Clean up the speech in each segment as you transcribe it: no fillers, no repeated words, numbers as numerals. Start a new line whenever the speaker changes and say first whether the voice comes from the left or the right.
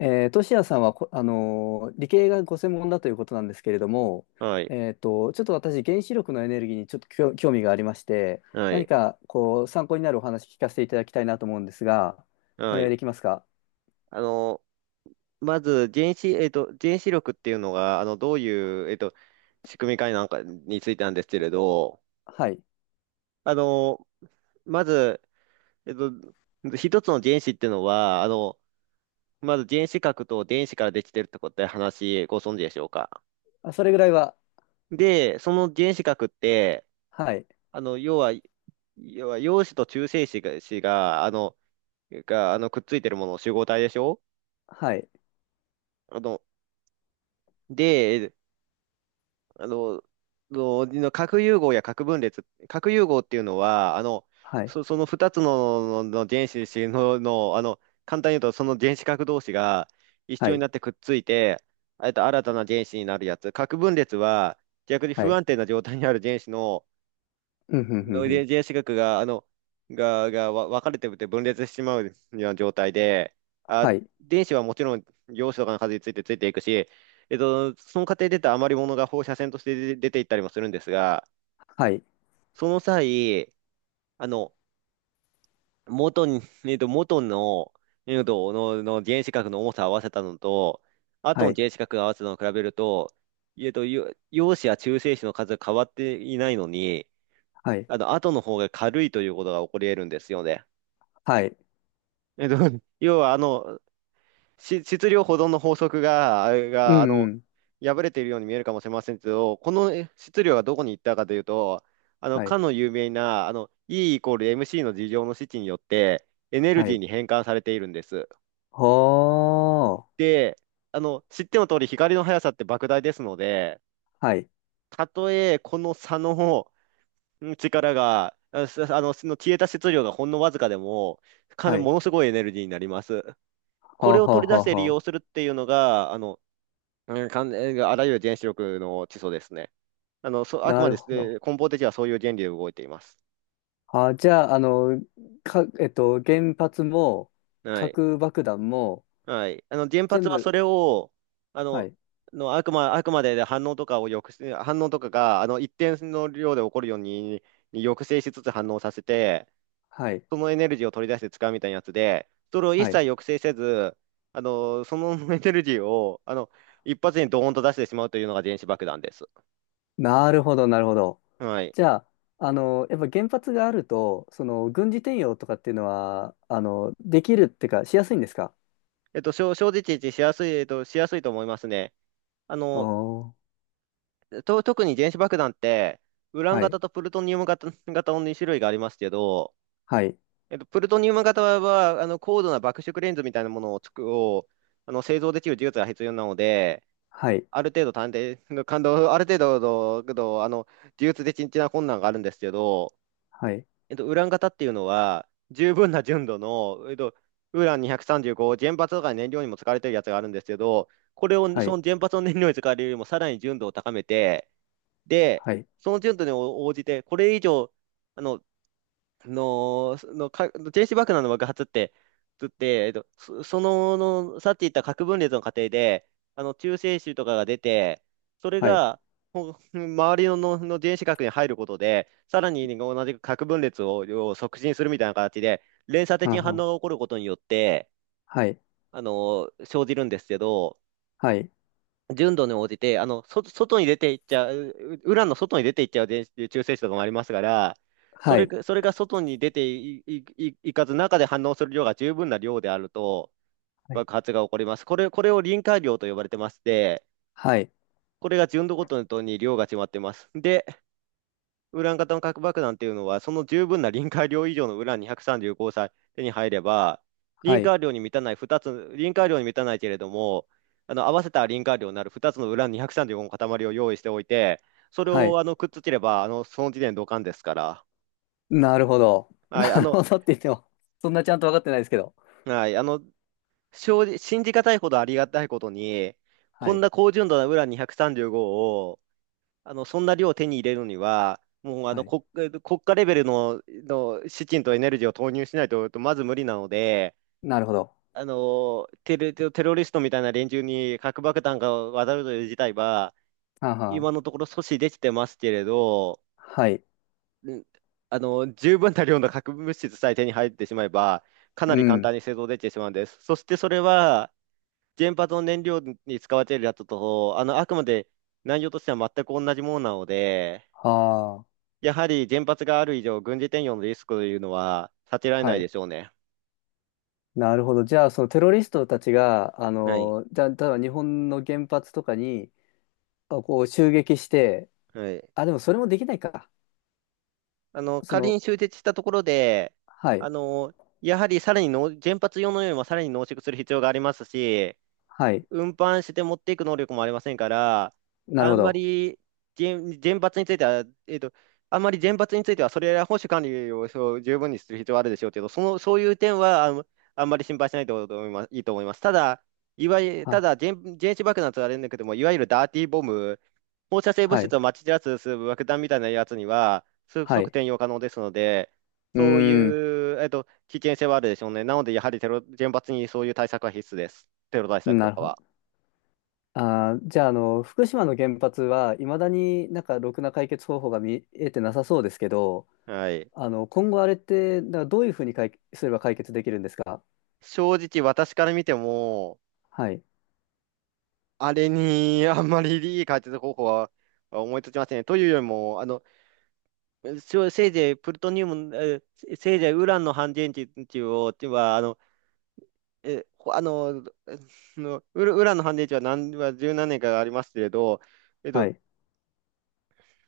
left: トシヤさんは理系がご専門だということなんですけれども、
right: はい。
left: ちょっと私、原子力のエネルギーにちょっと興味がありまして、
right: は
left: 何
right: い。
left: かこう参考になるお話聞かせていただきたいなと思うんですが、お
right: は
left: 願い
right: い。
left: できますか？
right: あの、まず、原子力っていうのが、どういう、えっと、仕組みかなんかについてなんですけれど、
left: はい。
right: あの、まず、えっと、一つの原子っていうのは、まず原子核と電子からできてるってことで、ご存知でしょうか。
left: あ、それぐらいは、
right: で、その原子核って、
left: はい、
right: あの、要は、要は陽子と中性子が、子が、あの、が、あの、くっついてるもの、集合体でしょ。
left: はい、
right: あの、で、あの、のの核融合や核分裂、核融合っていうのは、
left: はい、
right: その2つの、原子の、簡単に言うと、その原子核同士が一
left: は
right: 緒に
left: い、
right: なってくっついて、新たな原子になるやつ。核分裂は、逆に
left: は
right: 不
left: い、
right: 安定な状態にある原子の
left: うん、うん、うん、
right: の
left: うん、
right: 遺伝子学が、あの、が、が、わ分かれてて分裂してしまうような状態で、あ、
left: はい、
right: 電子はもちろん陽子とかの数についてついていくし、その過程で出た余り物が放射線として出ていったりもするんですが、
left: はい、
right: その際、あの、元に、えっと、元の、えっと、の、の原子核の重さを合わせたのと、後
left: は
right: の
left: い、
right: 原子核を合わせたのを比べると、陽子や中性子の数が変わっていないのに、
left: はい、
right: 後の方が軽いということが起こり得るんですよね。
left: はい、
right: えっと、要は、質量保存の法則が、
left: うん、うん、
right: 破れているように見えるかもしれませんけど、この質量がどこに行ったかというと、
left: は
right: か
left: い、
right: の有名な、E イコール MC の事情の式によって、エネル
left: は
right: ギー
left: い、
right: に変換されているんです。
left: ほー、
right: で、知っての通り、光の速さって莫大ですので、
left: はい、
right: たとえこの差のうん力が、あすあの、その消えた質量がほんのわずかでも、
left: は
right: も
left: い、
right: のすごいエネルギーになります。
left: は
right: こ
left: あ
right: れを
left: はあ
right: 取り
left: は
right: 出し
left: あ
right: て利
left: は
right: 用す
left: あ、
right: るっていうのが、うん、かん、あらゆる原子力の基礎ですね。あく
left: な
right: まで、
left: るほど。
right: 根本的にはそういう原理で動いています。
left: あ、じゃあ、原発も、
right: はい。
left: 核爆弾も、
right: はい。原
left: 全
right: 発は
left: 部、
right: それを、あ
left: は
right: の、
left: い、
right: のあくま、あくまで反応とかが、一定の量で起こるように、に抑制しつつ反応させて、
left: はい、
right: そのエネルギーを取り出して使うみたいなやつで、それを一
left: は
right: 切
left: い。
right: 抑制せず、そのエネルギーを、一発にドーンと出してしまうというのが電子爆弾です。
left: なるほど、なるほど。
right: はい。
left: じゃあ、やっぱ原発があると、軍事転用とかっていうのは、できるってか、しやすいんですか？
right: 正直しやすい、しやすいと思いますね。あ
left: お
right: の、
left: ー、
right: 特に原子爆弾って、ウラン
left: はい、
right: 型とプルトニウム型、2種類がありますけど、
left: はい、
right: プルトニウム型は、高度な爆縮レンズみたいなものを作、を、あの、製造できる技術が必要なので、
left: はい、
right: ある程度探偵、感動、ある程度の、技術的な困難があるんですけど、
left: はい、
right: ウラン型っていうのは、十分な純度の、ウラン235、原発とか燃料にも使われてるやつがあるんですけど、これを、
left: は
right: そ
left: い、
right: の原発の燃料に使われるよりもさらに純度を高めて、で、
left: はい、
right: その純度に応じて、これ以上、あの、の、のか、原子爆弾の爆発って、つって、えっと、そ、その、の、さっき言った核分裂の過程で、中性子とかが出て、それ
left: はい、
right: が、周りの、原子核に入ることで、さらに同じく核分裂を、を促進するみたいな形で、連鎖的
left: は
right: に
left: ん
right: 反
left: はん、
right: 応が起こることによって、
left: はい、
right: 生じるんですけど、
left: はい、
right: 純度に応じて、外に出ていっちゃう、ウランの外に出ていっちゃう中性子とかもありますから、
left: はい、
right: それが外に出てい、い、いいかず中で反応する量が十分な量であると
left: はい、
right: 爆発が起こります。これを臨界量と呼ばれてまして、
left: はい、
right: これが純度ごとに量が決まってます。で、ウラン型の核爆弾っていうのは、その十分な臨界量以上のウラン235さんじゅうごを手に入れば、
left: はい、
right: 臨界量に満たないけれども、あの合わせた臨界量になる2つのウラン235の塊を用意しておいて、それ
left: は
right: を
left: い、
right: あのくっつければ、あのその時点でドカンですから。
left: なるほど。
right: はい、
left: な
right: あ
left: る
right: の、
left: ほどって言っても、そんなちゃんと分かってないですけど。
right: はい、正直信じがたいほどありがたいことに、
left: は
right: こん
left: い。
right: な高純度なウラン235をそんな量を手に入れるには、もうあ
left: は
right: の
left: い。
right: 国、国家レベルの、の資金とエネルギーを投入しないと、まず無理なので、
left: なるほど。
right: あのテロリストみたいな連中に核爆弾が渡るという事態は、
left: はんはん。
right: 今のところ阻止できてますけれど、
left: はい。
right: うんあの十分な量の核物質さえ手に入ってしまえば、かな
left: う
right: り簡
left: ん。
right: 単に製造できてしまうんです。そしてそれは、原発の燃料に使われているやつと、あのあくまで内容としては全く同じものなので、
left: は
right: やはり原発がある以上、軍事転用のリスクというのは避けられ
left: あ。
right: な
left: は
right: いで
left: い。
right: しょうね。
left: なるほど。じゃあ、そのテロリストたちが、
right: はい。
left: じゃあ、例えば日本の原発とかに、襲撃して、
right: はい。
left: あ、でもそれもできないか。そ
right: 仮
left: の、
right: に終結したところで、
left: はい。
right: あの、やはりさらにの原発用のよりもさらに濃縮する必要がありますし、
left: はい。
right: 運搬して持っていく能力もありませんから、
left: なる
right: あ
left: ほ
right: んま
left: ど。
right: り原、原発については、えっと、あんまり原発については、それら保守管理をそう十分にする必要はあるでしょうけど、その、そういう点はあん、あんまり心配しないと思います、いいと思います。ただ、いわゆる、た
left: は、
right: だ原、原子爆弾とはあれんだけども、いわゆるダーティーボム、放射性物
left: は
right: 質
left: い。
right: をまき散らす爆弾みたいなやつには、
left: は
right: 即
left: い。
right: 転用可能ですので、
left: うー
right: そうい
left: ん。
right: う、危険性はあるでしょうね。なので、やはり原発にそういう対策は必須です。テロ対策と
left: なる
right: か
left: ほ
right: は。
left: ど。あー、じゃあ、福島の原発はいまだになんかろくな解決方法が見えてなさそうですけど、
right: はい。
left: 今後あれって、だからどういうふうに解すれば解決できるんですか？
right: 正直私から見ても、
left: はい、
right: あれに あんまりいい解決方法は思いつきませんね。というよりも、せいぜいプルトニウム、えせせいぜいウランの半電池を、ては、あの、え、ほあの、えのウランの半電池は十何年かありますけれど、えっ
left: は
right: と、
left: い、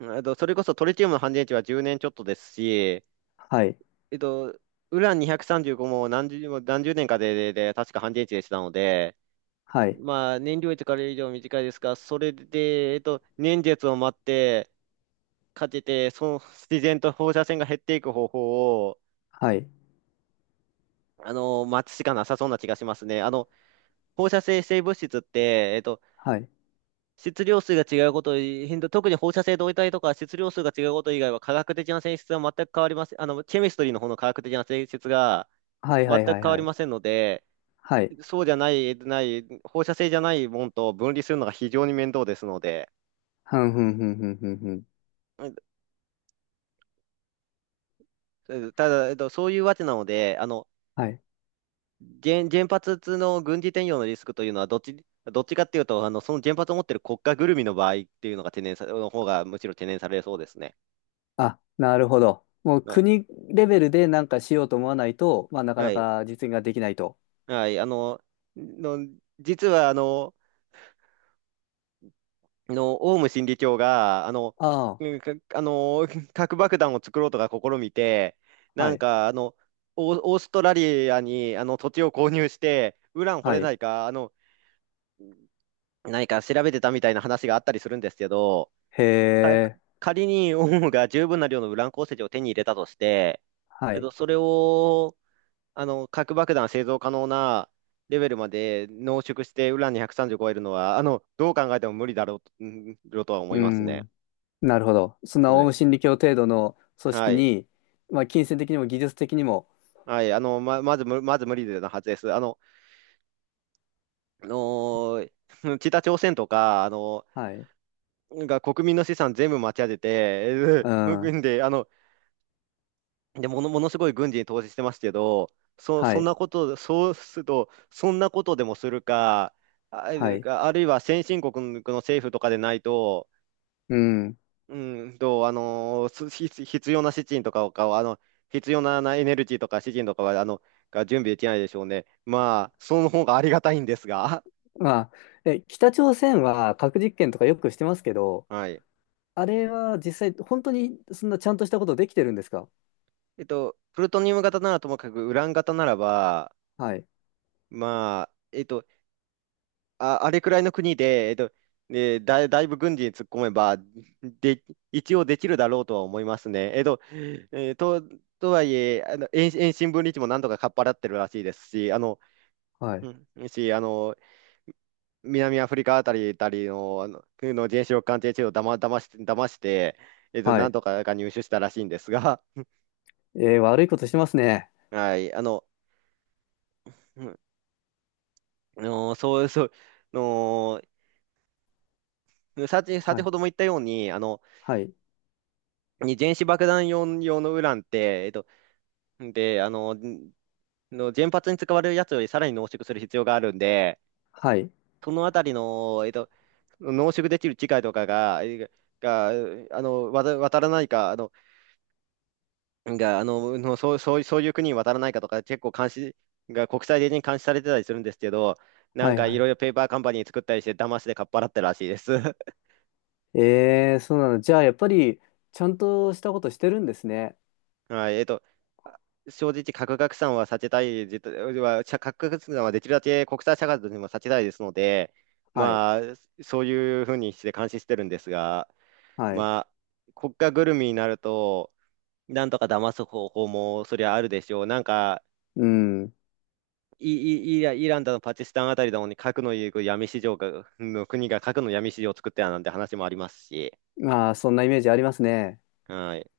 right: それこそトリチウムの半電池は10年ちょっとですし、
left: はい、
right: えっと、ウラン235も何十年かで、で確か半電池でしたので、
left: はい、
right: まあ、燃料位とから以上短いですが、それで、年月を待って、かけて、その自然と放射線が減っていく方法を、
left: はい、
right: 待つしかなさそうな気がしますね。放射性物質って、
left: はい、
right: 質量数が違うこと変動特に放射性同位体とか質量数が違うこと以外は科学的な性質は全く変わりません。ケミストリーの方の科学的な性質が
left: はい、
right: 全
left: はい、
right: く
left: はい、
right: 変わ
left: は
right: り
left: い、
right: ませんので、
left: はい、
right: そうじゃない、ない、放射性じゃないもんと分離するのが非常に面倒ですので、
left: ふんふんふんふんふんふん。
right: うんただ、えっと、そういうわけなので、
left: はい。
right: 原発の軍事転用のリスクというのは、どっちかっていうと、その原発を持っている国家ぐるみの場合っていうのが懸念さ、の方がむしろ懸念されそうですね。
left: あ、なるほど。もう
right: はい。
left: 国レベルでなんかしようと思わないと、まあ、なか
right: は
left: な
right: い。
left: か実現ができないと。
right: はい。の、実は、オウム真理教が、あの、
left: あ
right: うんかあの、核爆弾を作ろうとか試みて、
left: あ、
right: な
left: は
right: ん
left: い、
right: か、オーストラリアに、土地を購入して、ウラン掘
left: は
right: れな
left: い、
right: いか、何か調べてたみたいな話があったりするんですけど、
left: へ
right: か
left: え、
right: 仮にオウムが十分な量のウラン鉱石を手に入れたとして、
left: はい、
right: それを、核爆弾製造可能なレベルまで濃縮してウラン230超えるのは、どう考えても無理だろうとは思
left: う
right: いますね。
left: ん。なるほど。そんな
right: は
left: オウム
right: い。
left: 真理教程度の組織
right: はい。
left: に、まあ、金銭的にも技術的にも、
right: はい。あの、ま、まず無、まず無理なはずです。あのー 北朝鮮とか、
left: はい、
right: が国民の資産全部持ち上げて、
left: うん、
right: で、で、ものすごい軍事に投資してますけど、
left: は
right: そん
left: い、
right: なこと、そうすると、そんなことでもするか、
left: はい、
right: あるいは先進国の政府とかでないと、
left: うん。
right: 必要な資金とかを、あの、必要なエネルギーとか資金とかは、が準備できないでしょうね。まあ、その方がありがたいんですが、
left: まあ、北朝鮮は核実験とかよくしてますけど、
right: はい。
left: あれは実際、本当にそんなちゃんとしたことできてるんですか？
right: プルトニウム型ならともかく、ウラン型ならば、
left: はい、
right: まあ、あれくらいの国で、だいぶ軍事に突っ込めば、で、一応できるだろうとは思いますね。えーと、とはいえ、遠心分離地もなんとかかっぱらってるらしいですし、
left: はい、
right: うんし、あの、南アフリカたりの、原子力鑑定地をだま、だまして、騙して、
left: は
right: なん
left: い。
right: とかが入手したらしいんですが、
left: えー悪いことしてますね。
right: はい、うんそう、そう、あの、
left: は
right: 先
left: い、
right: ほども言ったように、
left: はい、
right: 原子爆弾用のウランって、えっと、で、あの、んの原発に使われるやつよりさらに濃縮する必要があるんで、
left: はい、
right: そのあたりの、濃縮できる機械とかが、えが、あの、わた渡らないか、あの、が、あの、のそういう国に渡らないかとか、結構監視、が国際的に監視されてたりするんですけど、な
left: は
right: ん
left: い、
right: かい
left: は
right: ろい
left: い。
right: ろペーパーカンパニー作ったりして、騙してかっぱらってるらしいです。
left: えー、そうなの。じゃあ、やっぱり、ちゃんとしたことしてるんですね。
right: はい、あ正直、核拡散は避けたい、絶対は、しゃ核拡散はできるだけ国際社会としても避けたいですので、
left: はい、
right: まあ、そういうふうにして監視してるんですが、
left: はい。
right: まあ、国家ぐるみになると、なんとか騙す方法もそりゃあるでしょう。なんか、
left: うん。
right: イ、イライランだのパキスタンあたりだのに核の闇市場が、の国が核の闇市場を作ってたなんて話もありますし、
left: まあ、そんなイメージありますね。
right: はい。